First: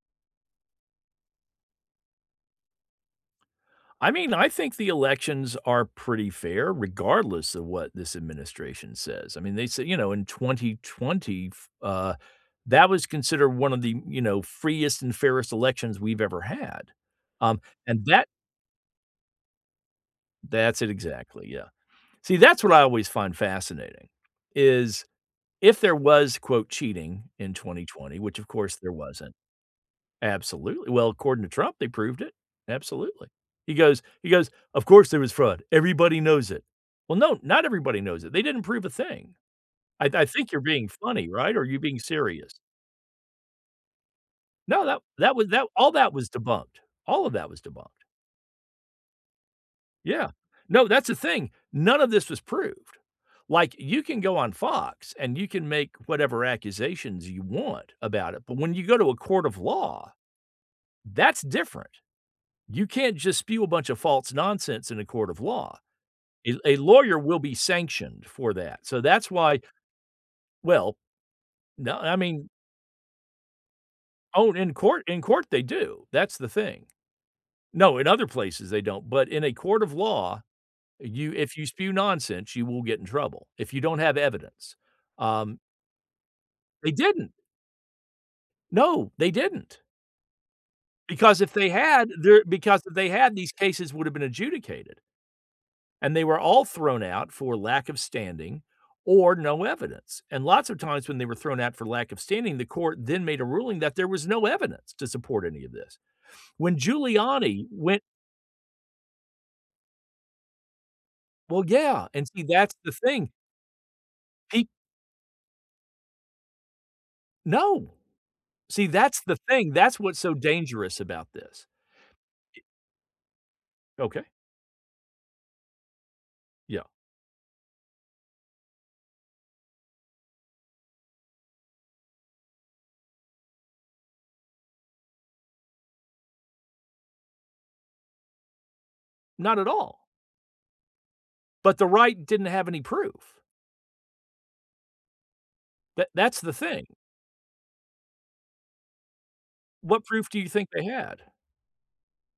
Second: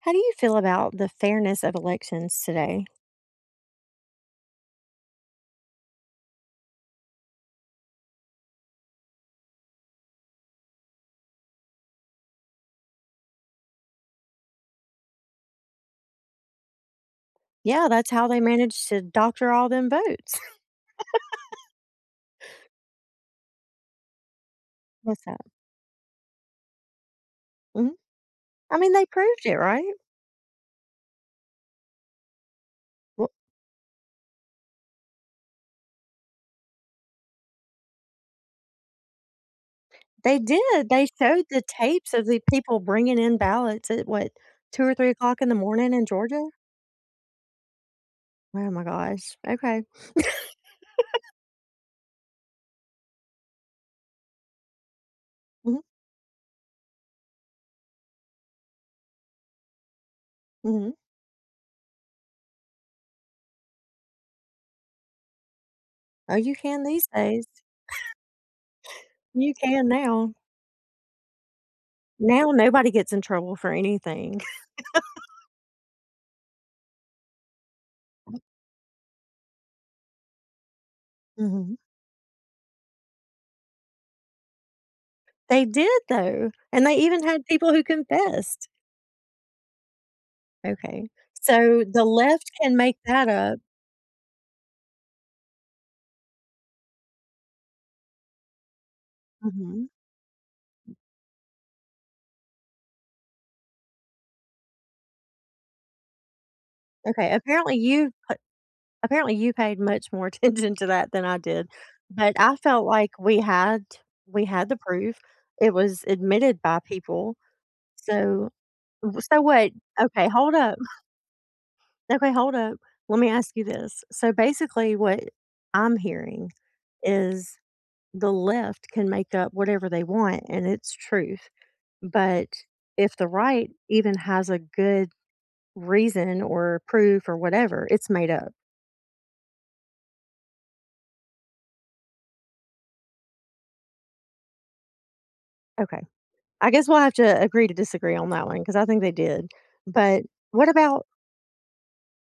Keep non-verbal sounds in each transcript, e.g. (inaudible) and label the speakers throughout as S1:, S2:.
S1: How do you feel about the fairness of elections today?
S2: I mean, I think the elections are pretty fair regardless of what this administration says. I mean, they say, you know, in 2020, that was considered one of the, you know, freest and fairest elections we've ever had. Um,
S1: Yeah,
S2: and
S1: that's how
S2: that
S1: they managed to doctor all them votes.
S2: that's it exactly. Yeah. See, that's what I always find fascinating
S1: (laughs)
S2: is
S1: What's that?
S2: if there was, quote, cheating in
S1: Mhm.
S2: 2020, which of course
S1: I
S2: there
S1: mean, they
S2: wasn't.
S1: proved it, right?
S2: Absolutely. Well, according to Trump, they proved it. Absolutely.
S1: Well,
S2: He goes, "Of course there was fraud. Everybody knows it." Well, no, not everybody knows it. They didn't prove a thing. I
S1: they
S2: think you're
S1: did.
S2: being
S1: They
S2: funny,
S1: showed
S2: right? Or
S1: the
S2: are you being
S1: tapes of the
S2: serious?
S1: people bringing in ballots at what, 2
S2: No,
S1: or
S2: that
S1: 3
S2: that
S1: o'clock in
S2: was
S1: the
S2: that
S1: morning
S2: all
S1: in
S2: that was
S1: Georgia?
S2: debunked. All of that was debunked.
S1: Oh my gosh. Okay.
S2: Yeah. No, that's the thing. None of this was proved. Like, you can go on Fox and you can
S1: Mhm,
S2: make whatever accusations you want about it, but when you go to a court of law,
S1: mhm.
S2: that's different. You can't just spew a bunch of false nonsense in a court of law.
S1: Oh, you
S2: A
S1: can these
S2: lawyer will
S1: days.
S2: be sanctioned for that. So that's
S1: You
S2: why
S1: can now.
S2: well, no, I mean,
S1: Now nobody gets in trouble for anything.
S2: oh,
S1: (laughs)
S2: in court, they do. That's the thing. No, in other places, they don't. But in a court of law, you if you
S1: Mhm.
S2: spew nonsense, you will get in trouble if you don't have evidence. Um,
S1: They did, though, and
S2: they
S1: they even
S2: didn't.
S1: had people who confessed.
S2: No, they didn't.
S1: Okay.
S2: Because if they
S1: So the
S2: had,
S1: left can make that
S2: these
S1: up.
S2: cases would have been adjudicated. And they were all thrown out for lack of standing or no
S1: Mhm.
S2: evidence. And lots of times when they were thrown out for lack of standing, the court then made a ruling that there was no evidence to support any of this. When
S1: Okay,
S2: Giuliani
S1: apparently
S2: went,
S1: you put apparently you paid much more (laughs) attention to that than I
S2: well,
S1: did,
S2: yeah, and
S1: but
S2: see,
S1: I
S2: that's
S1: felt
S2: the
S1: like
S2: thing.
S1: we had
S2: He
S1: the proof. It was admitted by people.
S2: no,
S1: So
S2: see, that's the
S1: so
S2: thing.
S1: what?
S2: That's what's
S1: Okay,
S2: so
S1: hold up.
S2: dangerous about this.
S1: Okay, hold up. Let me ask you this.
S2: Okay,
S1: So basically what I'm hearing
S2: yeah,
S1: is the left can make up whatever they want and it's truth, but if the right even has a good reason or proof or whatever. It's made up.
S2: not at all. But the right didn't have any proof.
S1: Okay.
S2: That that's the
S1: I
S2: thing.
S1: guess we'll have to agree to disagree on that one because I think they did.
S2: What
S1: But
S2: proof do you
S1: what
S2: think they
S1: about,
S2: had?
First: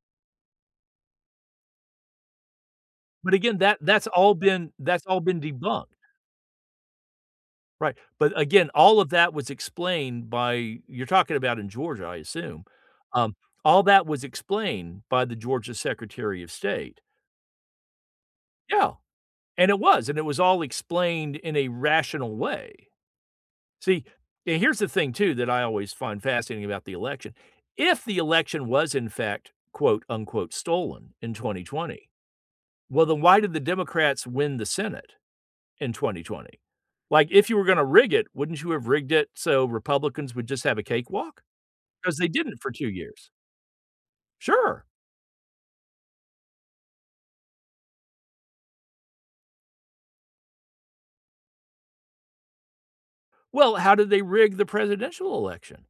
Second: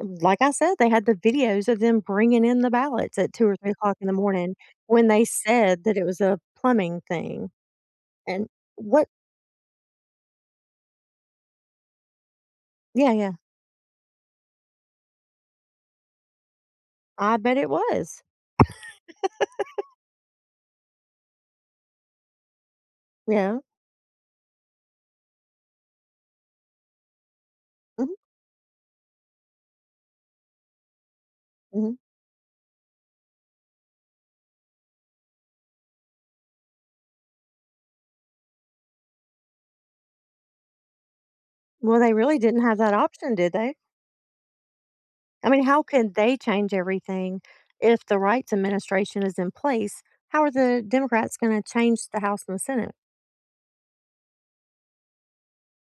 S1: like I said, they had the videos of them bringing in the ballots at
S2: But
S1: two or
S2: again,
S1: three
S2: that
S1: o'clock in
S2: that's
S1: the
S2: all
S1: morning
S2: been that's
S1: when
S2: all
S1: they
S2: been
S1: said
S2: debunked.
S1: that it was a plumbing thing.
S2: Right, but
S1: And
S2: again, all
S1: what?
S2: of that was explained by you're talking about in Georgia, I assume.
S1: Yeah, yeah.
S2: Um, all that was explained by the Georgia Secretary of State.
S1: I bet it was.
S2: Yeah, and it was all explained in a rational way.
S1: Yeah.
S2: See, and here's the thing too that I always find fascinating about the election. If the
S1: Hmm.
S2: election was in fact, quote, unquote, "stolen" in
S1: Hmm.
S2: 2020, well, then why did the Democrats win the Senate in 2020? Like, if you were gonna rig it, wouldn't you have rigged it so Republicans would just have a cakewalk?
S1: Well, they
S2: Because they
S1: really
S2: didn't
S1: didn't
S2: for
S1: have
S2: 2
S1: that
S2: years.
S1: option, did they?
S2: Sure.
S1: I mean, how can they change everything if the rights administration is in place? How are the Democrats going to change the House and the Senate?
S2: Well, how did they rig the presidential election?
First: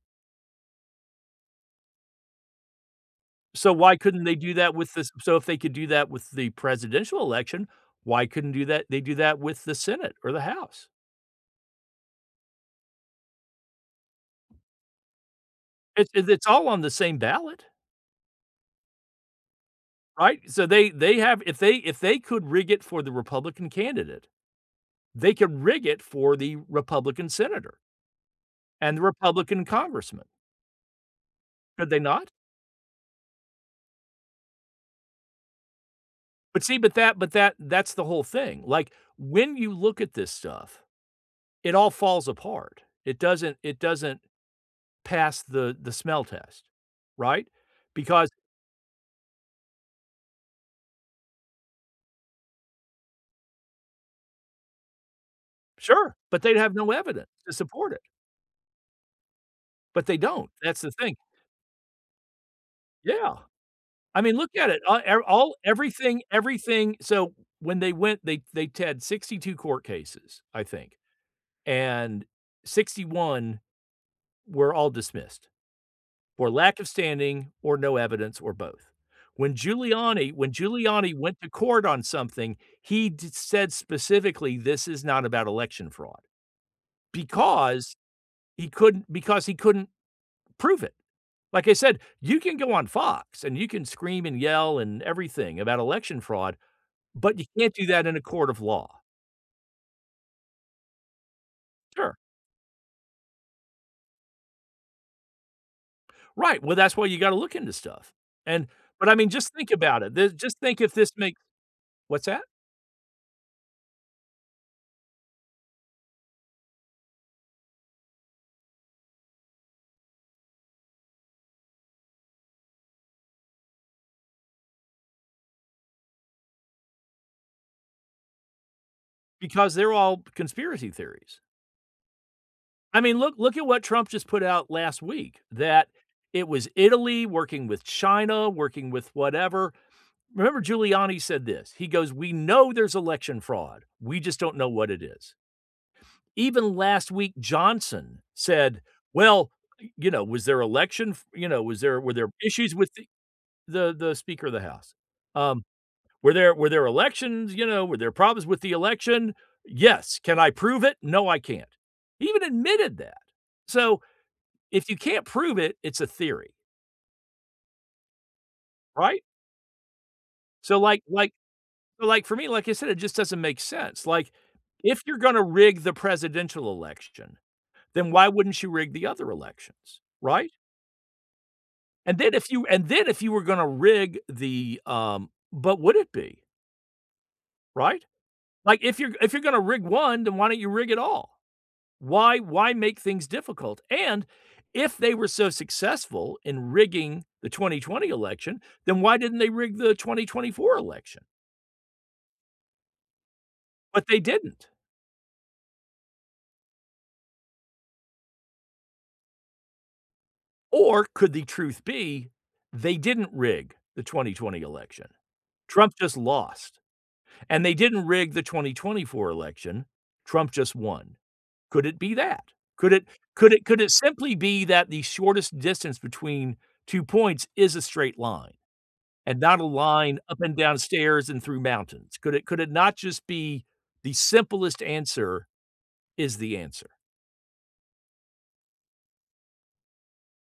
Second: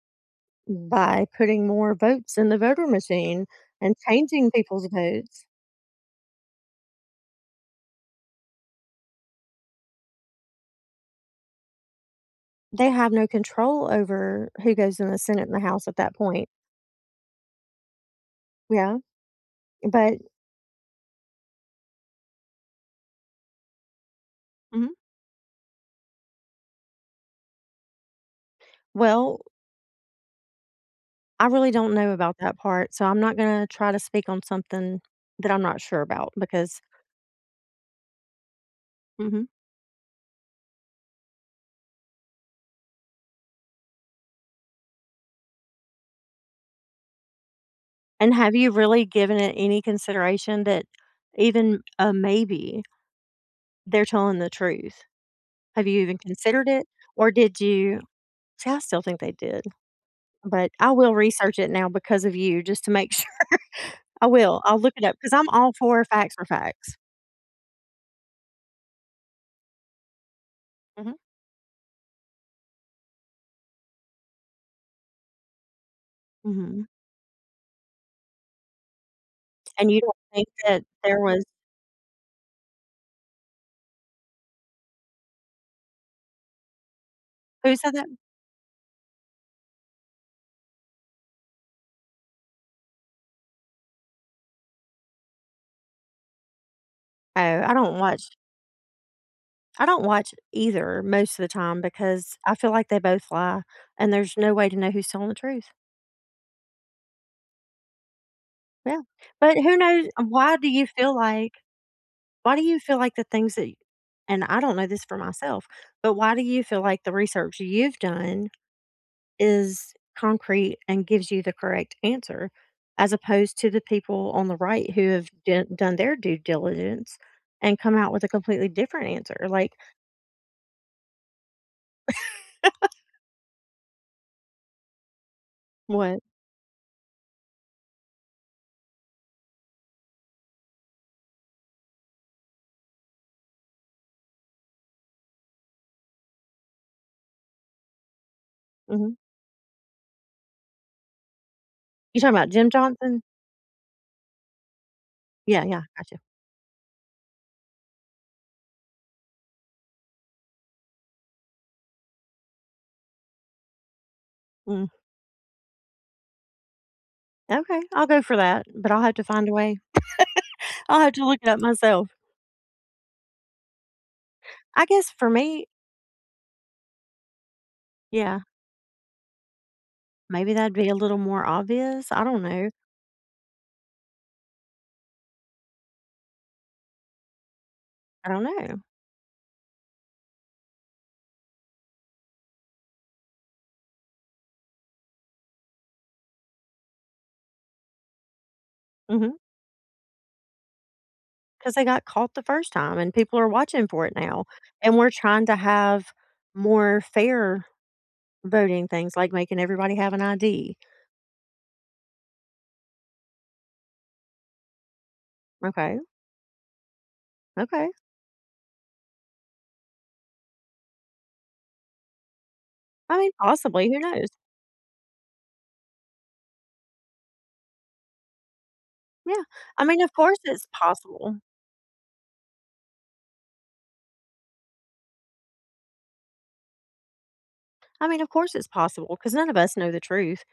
S1: By putting more votes in the voter machine
S2: So
S1: and
S2: why couldn't they
S1: changing
S2: do that
S1: people's
S2: with this so
S1: votes.
S2: if they could do that with the presidential election, why couldn't do that they do that with the Senate or the House?
S1: They have no control over who goes in the Senate and the House at
S2: It's
S1: that
S2: it's it's
S1: point.
S2: all on the same ballot,
S1: Yeah. But,
S2: right? So they have if they could rig it for the Republican candidate,
S1: hmm,
S2: they could rig it for the Republican senator and the
S1: well,
S2: Republican congressman.
S1: I really
S2: Could
S1: don't
S2: they
S1: know
S2: not?
S1: about that part. So I'm not going to try to speak on something that I'm not sure about
S2: But see,
S1: because
S2: but that that's the whole thing. Like,
S1: hmm.
S2: when you look at this stuff, it all falls apart. It doesn't pass the smell test, right? Because
S1: And have you really given it any consideration that even a maybe, they're telling the truth? Have you
S2: sure,
S1: even
S2: but they'd
S1: considered
S2: have
S1: it?
S2: no evidence
S1: Or
S2: to
S1: did
S2: support it,
S1: you see, I still think they did,
S2: but they don't.
S1: but
S2: That's the
S1: I will
S2: thing.
S1: research it now because of you just to make sure.
S2: Yeah.
S1: (laughs)
S2: I
S1: I
S2: mean, look
S1: will.
S2: at
S1: I'll
S2: it.
S1: look it up
S2: Ev
S1: because 'cause I'm
S2: all
S1: all for
S2: everything
S1: facts are
S2: everything
S1: facts.
S2: so when they went, they had 62 court cases, I think,
S1: Mhm.
S2: and 61 were all dismissed for lack
S1: Mhm.
S2: of standing or no evidence or both. When
S1: And you don't
S2: Giuliani
S1: think
S2: when
S1: that
S2: Giuliani
S1: there
S2: went
S1: was
S2: to court on something, he d said specifically, "This is not about election fraud,"
S1: who said
S2: because
S1: that?
S2: because he couldn't prove it. Like I said, you can go on Fox and you can scream and yell and everything about election fraud, but you
S1: Oh, I
S2: can't do
S1: don't
S2: that in a
S1: watch
S2: court of law.
S1: I don't watch either most of the time
S2: Sure.
S1: because I feel like they both lie and there's no way to know who's telling the truth.
S2: Right, well, that's why you gotta look into stuff, and
S1: Yeah,
S2: but, I mean, just
S1: but
S2: think
S1: who
S2: about
S1: knows
S2: it. Th
S1: why
S2: just
S1: do
S2: think
S1: you
S2: if this
S1: feel
S2: makes
S1: like
S2: What's that?
S1: why do you feel like the things that and I don't know this for myself, but why do you feel like the research you've done is concrete and gives you the correct answer as opposed to the people on the right who have done their due diligence and come out with a completely different answer? Like
S2: Because they're all conspiracy theories. I mean, look at what Trump just put out last week, that
S1: what?
S2: it was Italy working with China, working with whatever. Remember Giuliani said this, he goes, "We know there's election fraud, we just don't know what it is." Even last week, Johnson said,
S1: Hmm.
S2: "Well, you know, was there election f you know, was there were
S1: You
S2: there
S1: talking about Jim
S2: issues with the
S1: Johnson?
S2: the Speaker of the House? Um,
S1: Yeah, yeah, gotcha.
S2: were there elections, you know, were there problems with the election? Yes. Can I prove it? No, I can't." He even admitted that. So
S1: Mm,
S2: if you can't prove it, it's a theory,
S1: okay, I'll go for that, but I'll have
S2: right?
S1: to find a way.
S2: So,
S1: (laughs) I'll
S2: like
S1: have to
S2: like
S1: look it up
S2: so,
S1: myself.
S2: like, for me, like I said, it just doesn't make sense. Like,
S1: I
S2: if
S1: guess
S2: you're
S1: for
S2: gonna
S1: me,
S2: rig the presidential election, then why
S1: yeah.
S2: wouldn't you rig the other elections, right?
S1: Maybe that'd be a little more obvious,
S2: And
S1: I
S2: then
S1: don't know,
S2: if you were gonna rig the, but would it be, right?
S1: I don't know.
S2: Like, if you're gonna rig one, then why don't you rig it all? Why make things difficult? And if they were so successful in rigging the 2020 election, then why
S1: Because
S2: didn't they rig the 2024 election?
S1: they got caught the first time and people are watching for
S2: But
S1: it
S2: they
S1: now,
S2: didn't.
S1: and we're trying to have more fair voting things, like making everybody have an ID.
S2: Or could the truth be they didn't rig the 2020 election? Trump
S1: Okay,
S2: just lost. And they
S1: okay.
S2: didn't rig the 2024 election. Trump just won. Could it be that? Could it
S1: I mean,
S2: could it could
S1: possibly,
S2: it
S1: who knows?
S2: simply be that the shortest distance between 2 points is a straight line and
S1: Yeah,
S2: not a
S1: I mean, of
S2: line
S1: course
S2: up and
S1: it's
S2: down stairs
S1: possible.
S2: and through mountains? Could it not just be the simplest answer is the answer?
S1: I mean, of course it's possible because none of us know the truth,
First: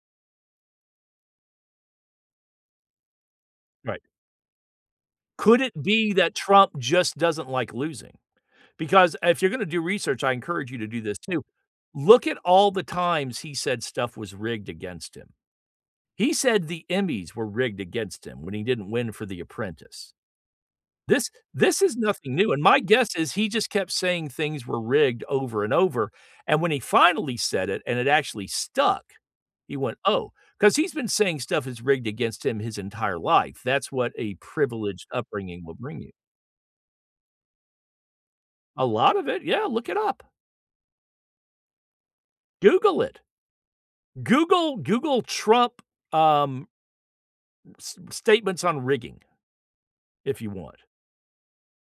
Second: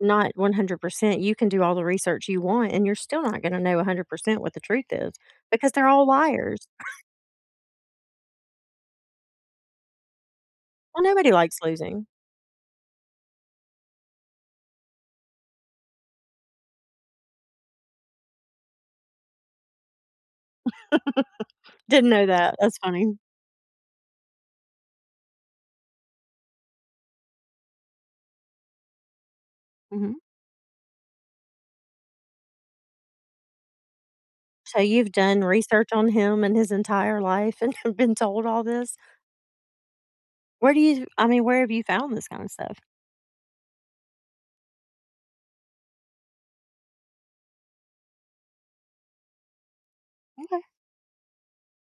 S1: not 100%. You can do all the research you want, and you're still not gonna know
S2: Right.
S1: 100% what the truth is
S2: Could
S1: because
S2: it
S1: they're all
S2: be that
S1: liars.
S2: Trump just doesn't like losing? Because if you're gonna do research, I encourage you to do
S1: Well,
S2: this
S1: nobody
S2: too.
S1: likes losing.
S2: Look at all the times he said stuff was rigged against him. He said the Emmys were rigged against him when he didn't win for The Apprentice. This is
S1: Didn't know
S2: nothing new,
S1: that.
S2: and
S1: That's
S2: my guess
S1: funny.
S2: is he just kept saying things were rigged over and over, and when he finally said it and it actually stuck, he went,
S1: Mhm.
S2: oh, because 'cause he's been saying stuff is rigged against him his entire life. That's what a
S1: So
S2: privileged
S1: you've done
S2: upbringing will
S1: research
S2: bring
S1: on
S2: you.
S1: him and his entire life and (laughs) been told all
S2: A
S1: this?
S2: lot of it, yeah, look it up.
S1: Where do you I mean, where have you found this kind of stuff?
S2: Google it. Google Trump, um, s statements on rigging if you
S1: Okay.
S2: want,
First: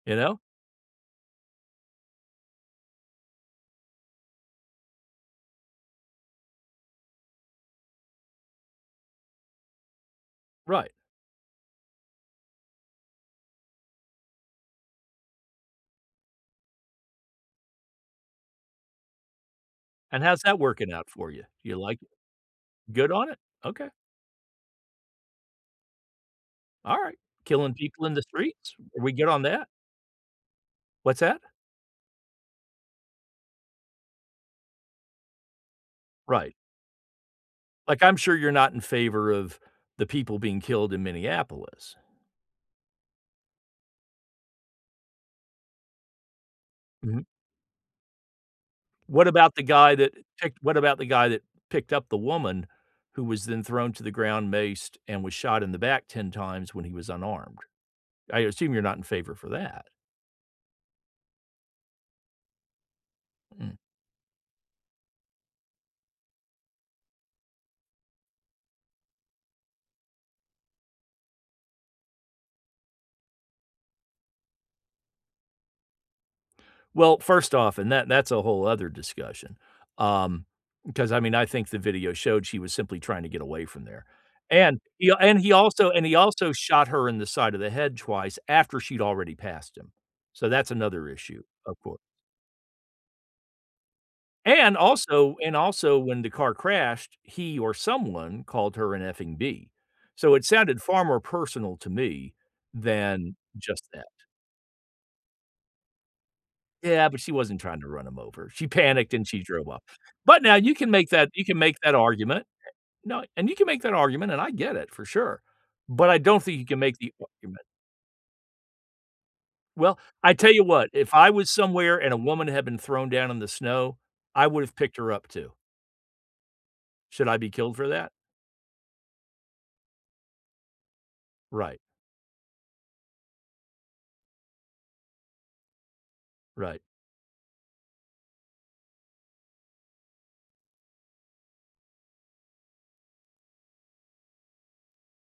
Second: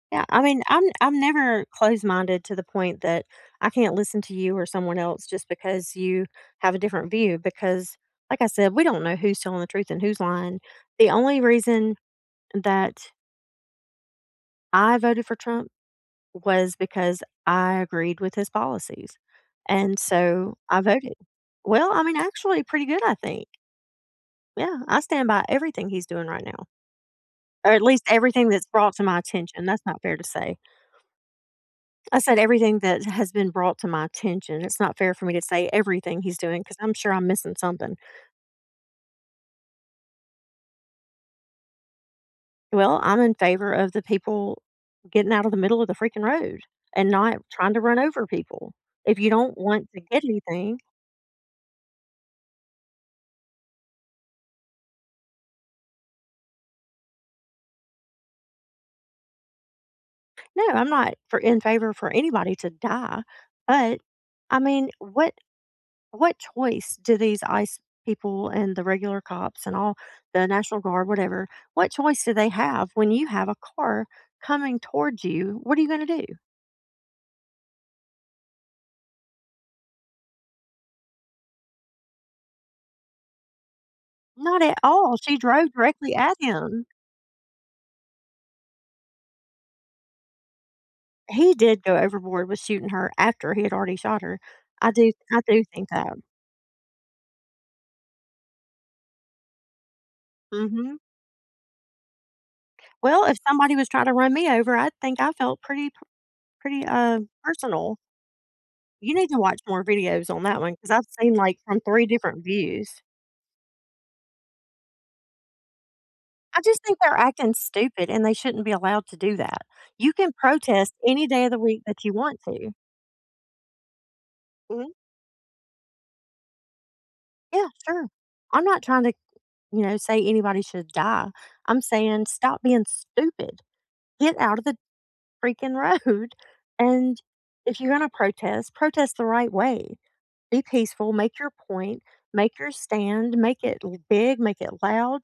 S2: you
S1: Yeah,
S2: know?
S1: I mean, I'm never closed-minded to the point that I can't listen to you or someone else just because you have a different view because, like I said, we don't know who's telling the truth and who's lying.
S2: Right,
S1: The only reason that I voted for Trump was because I agreed with his policies, and
S2: and how's
S1: so
S2: that
S1: I
S2: working out
S1: voted.
S2: for you? You
S1: Well,
S2: like
S1: I
S2: it?
S1: mean, actually pretty good,
S2: Good
S1: I
S2: on it?
S1: think.
S2: Okay,
S1: Yeah, I stand by everything he's doing right now,
S2: alright.
S1: or
S2: Killing
S1: at least
S2: people in the
S1: everything that's
S2: streets?
S1: brought to
S2: Are we
S1: my
S2: good on
S1: attention.
S2: that?
S1: That's not fair to say.
S2: What's that?
S1: I said everything that has been brought to my attention. It's not fair for me to say everything he's
S2: Right.
S1: doing because I'm sure I'm missing something.
S2: Like, I'm sure you're not in favor of the people being killed in Minneapolis.
S1: Well, I'm in favor of the people getting out of the middle of the freaking road and
S2: Mhm.
S1: not trying to run over people. If you don't want to get anything,
S2: What about the guy that picked up the woman who was then thrown to the ground, maced, and was shot in the back 10 times when he was unarmed? I assume you're not in favor for that.
S1: no, I'm not for in favor for anybody to die,
S2: Mm.
S1: but I mean, what choice do these ICE people and the regular cops and all the National Guard, whatever, what choice do they have when you have a car coming towards you? What are you gonna do?
S2: Well, first off, and that that's a whole other discussion. Um, because I mean, I think the video showed she was simply trying to get away from there,
S1: Not at
S2: and he
S1: all. She
S2: and he
S1: drove
S2: also and
S1: directly
S2: he
S1: at
S2: also
S1: him.
S2: shot her in the side of the head twice after she'd already passed him, so that's another issue,
S1: He
S2: of
S1: did go
S2: course,
S1: overboard with shooting her after he had already shot her.
S2: and
S1: I do
S2: also
S1: I
S2: and
S1: do think
S2: also
S1: that.
S2: when the car crashed, he or someone called her an effing B, so it sounded
S1: Mhm.
S2: far more personal to me
S1: Well,
S2: than
S1: if somebody
S2: just
S1: was trying
S2: that.
S1: to run me over, I think I felt pretty pretty,
S2: Yeah, but she wasn't trying to
S1: personal.
S2: run him over. She
S1: You
S2: panicked
S1: need
S2: and
S1: to
S2: she
S1: watch
S2: drove
S1: more
S2: off.
S1: videos
S2: But
S1: on
S2: now
S1: that one because 'cause I've seen,
S2: you
S1: like,
S2: can make
S1: from
S2: that
S1: 3 different
S2: argument.
S1: views.
S2: No, and you can make that argument, and I get it for sure. But I don't think
S1: I
S2: you can
S1: just
S2: make
S1: think
S2: the
S1: they're acting
S2: argument.
S1: stupid, and they shouldn't be allowed to do that.
S2: Well,
S1: You can
S2: I tell you what,
S1: protest
S2: if
S1: any
S2: I
S1: day
S2: was
S1: of the week
S2: somewhere
S1: that you
S2: and a
S1: want
S2: woman had
S1: to.
S2: been thrown down in the snow, I would have
S1: Mhm.
S2: picked her up too. Should I be
S1: Yeah,
S2: killed for
S1: sure.
S2: that?
S1: I'm not trying to, you know, say anybody should die.
S2: Right,
S1: I'm saying stop being stupid. Get out of the freaking road, (laughs)
S2: right.
S1: and if you're gonna protest, protest the right way. Be peaceful, make your point, make your stand, make it l big, make it loud.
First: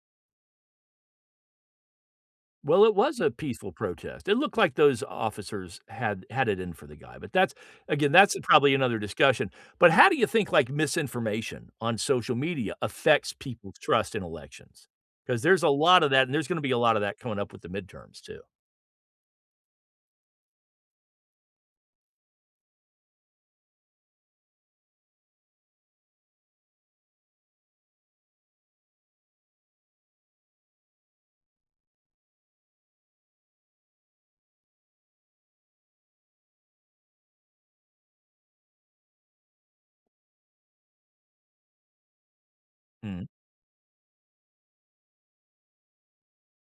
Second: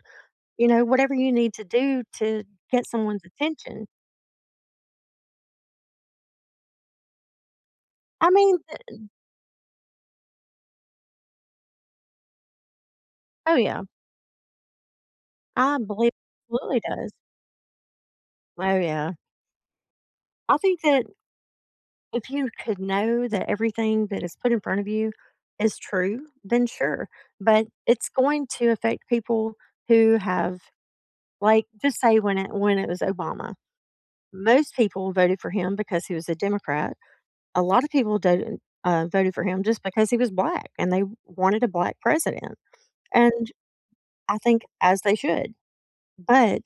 S1: You know, whatever you need to do to
S2: Well,
S1: get
S2: it was
S1: someone's
S2: a peaceful
S1: attention.
S2: protest. It looked like those officers had had it in for the guy, but that's again,
S1: I
S2: that's
S1: mean,
S2: probably another
S1: th
S2: discussion. But how do you think like misinformation on social media affects
S1: oh,
S2: people's
S1: yeah.
S2: trust in elections? Because there's a
S1: I
S2: lot
S1: believe
S2: of that, and there's
S1: it
S2: going to be a
S1: absolutely
S2: lot of
S1: does.
S2: that coming up with the midterms too.
S1: Oh, yeah. I think that if you could know that everything that is put in front of you is true, then sure, but it's going to affect people who have like, just say when it was Obama. Most people voted for him because he was a Democrat. A lot of people don't, voted for him just because he was black, and they wanted a black president,
S2: Mm.
S1: and I think as they should. But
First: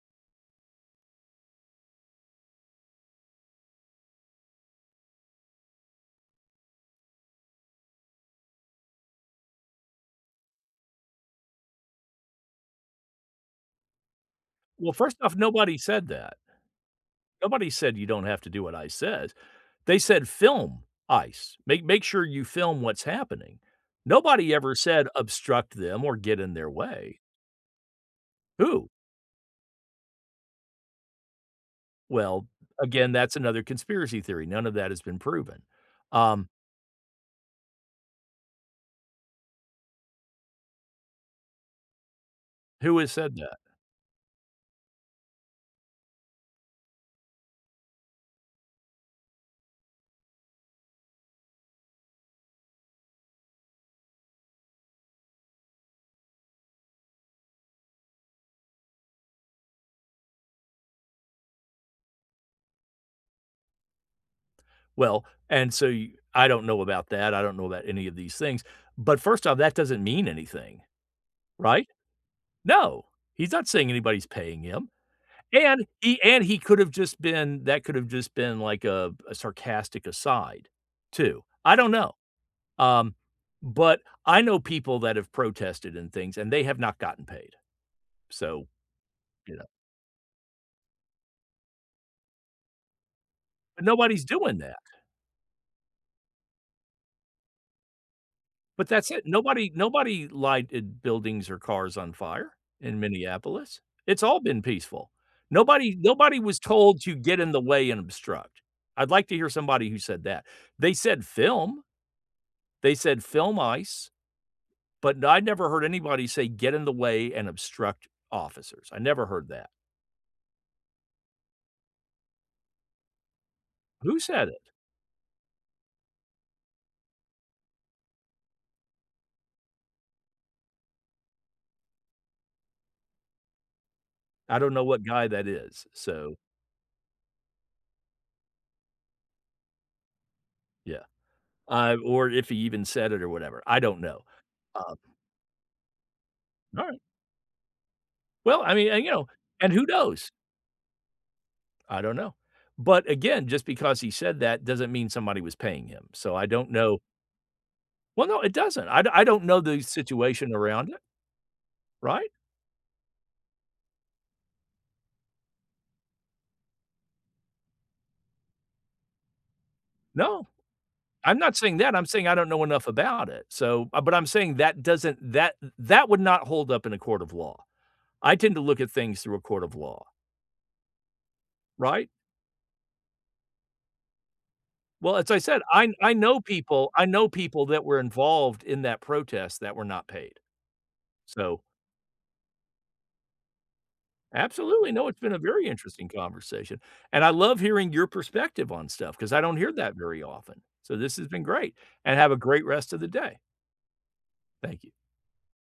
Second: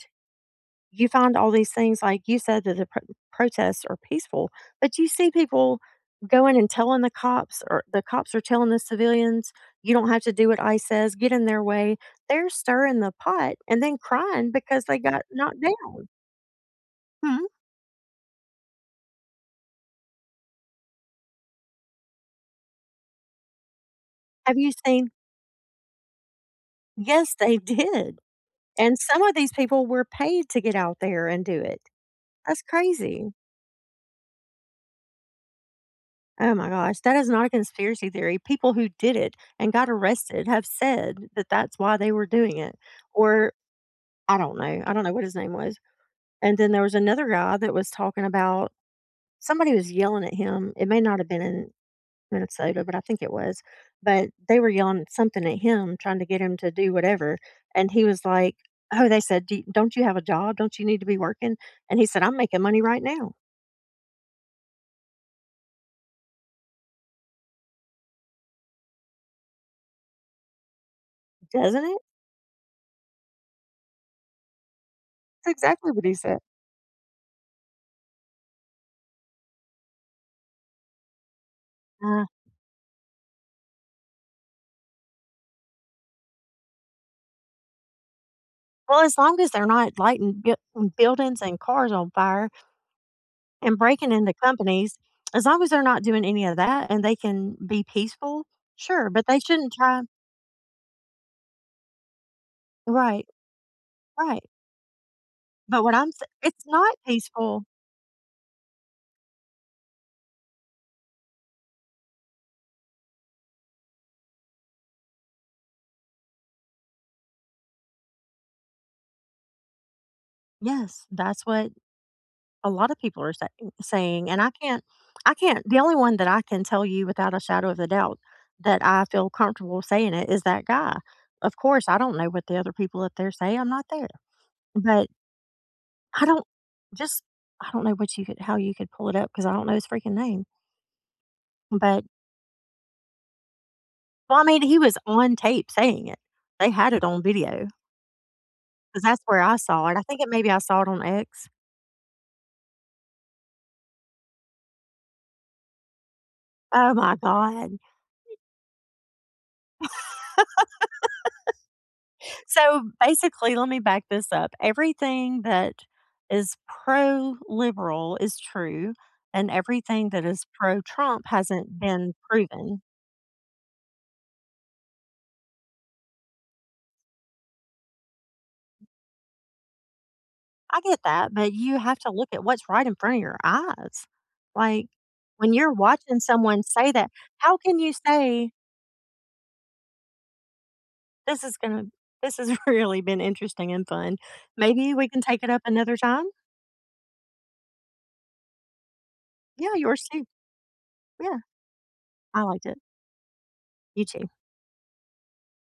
S1: you find all these things, like you said, that the protests are peaceful, but you see people going and telling the cops, or the cops are telling the civilians, you don't have to do what ICE says, get in their way. They're stirring the pot and then crying because
S2: Well,
S1: they
S2: first
S1: got
S2: off,
S1: knocked
S2: nobody
S1: down.
S2: said that.
S1: Hmm.
S2: Nobody said you don't have to do what ICE says. They said film ICE. Make sure you film what's happening. Nobody
S1: Have you
S2: ever said
S1: seen?
S2: obstruct them or get in their way.
S1: Yes, they (laughs) did.
S2: Who?
S1: And some of these people were paid to get out there and do it.
S2: Well,
S1: That's
S2: again,
S1: crazy.
S2: that's another conspiracy theory. None of that has been proven. Um,
S1: Oh my gosh, that is not a conspiracy theory. People who did it and got arrested have said that that's why they were doing it.
S2: who has said
S1: Or
S2: that?
S1: I don't know. I don't know what his name was. And then there was another guy that was talking about somebody was yelling at him. It may not have been in Minnesota, but I think it was. But they were yelling something at him, trying to get him to do whatever. And he was like, oh, they said, do don't you have a job? Don't you need to be working? And he said, I'm making money right now.
S2: Well, and so you I don't know about that. I don't know about any of these things. But first off, that doesn't mean anything,
S1: Doesn't
S2: right?
S1: it?
S2: No, he's not saying anybody's paying him.
S1: That's
S2: And
S1: exactly what he
S2: he
S1: said.
S2: and he could have just been that could have just been like a sarcastic aside too. I don't know. Um, but I know people that have protested and things, and they have not gotten paid. So,
S1: Well, as long as
S2: you
S1: they're
S2: know,
S1: not lighting buildings and cars on fire and
S2: but
S1: breaking
S2: nobody's
S1: into
S2: doing that.
S1: companies, as long as they're not doing any of that and they can be peaceful,
S2: But
S1: sure,
S2: that's it.
S1: but they
S2: Nobody
S1: shouldn't try
S2: nobody lighted buildings or cars on fire in
S1: right,
S2: Minneapolis. It's all
S1: right.
S2: been peaceful.
S1: But what
S2: Nobody
S1: I'm s
S2: nobody was
S1: it's not
S2: told to get in the
S1: peaceful.
S2: way and obstruct. I'd like to hear somebody who said that. They said film. They said film ICE, but I never heard anybody say get in the way and obstruct officers. I never heard that.
S1: Yes, that's what a lot of people are
S2: Who
S1: saying, and
S2: said
S1: I
S2: it?
S1: can't I can't the only one that I can tell you without a shadow of a doubt that I feel comfortable saying it is that guy. Of course, I don't know what the other people up there say, I'm not there.
S2: I don't know what
S1: But
S2: guy that is.
S1: I
S2: So,
S1: don't just I don't know what you could how you could pull it up because I don't know his freaking name,
S2: yeah.
S1: but
S2: Or if he even said it or whatever. I don't know.
S1: well, I mean, he
S2: Um,
S1: was on tape saying it. They had
S2: alright.
S1: it on video because
S2: Well, I mean, and, you
S1: that's
S2: know,
S1: where I
S2: and who
S1: saw it. I think it
S2: knows?
S1: maybe I saw it on X.
S2: I don't know. But again, just because he said that doesn't mean somebody was paying him. So I don't
S1: Oh
S2: know.
S1: my god.
S2: Well, no, it doesn't. I don't know the situation around it, right?
S1: So, basically, let me back this up. Everything that is pro-liberal is true, and everything that is
S2: No.
S1: pro-Trump
S2: I'm not saying
S1: hasn't
S2: that. I'm
S1: been
S2: saying I don't know
S1: proven.
S2: enough about it. So, but I'm saying that doesn't that that would not hold up in a court of law. I tend to look at things through a court of law,
S1: I get that, but you have
S2: right?
S1: to look at what's right in front of your eyes. Like
S2: Well, as I
S1: when
S2: said,
S1: you're watching someone say
S2: I
S1: that,
S2: know
S1: how
S2: people
S1: can
S2: that
S1: you
S2: were
S1: say
S2: involved in that protest that were not paid.
S1: this is
S2: So
S1: going to this has (laughs) really been interesting and fun.
S2: Absolutely.
S1: Maybe we
S2: No, it's
S1: can
S2: been a
S1: take it up
S2: very
S1: another
S2: interesting
S1: time?
S2: conversation, and I love hearing your perspective on stuff because I don't hear
S1: Yeah,
S2: that
S1: yours
S2: very
S1: too.
S2: often. So this has
S1: Yeah,
S2: been great, and have a
S1: I
S2: great
S1: liked it.
S2: rest of the day.
S1: You too.
S2: Thank you.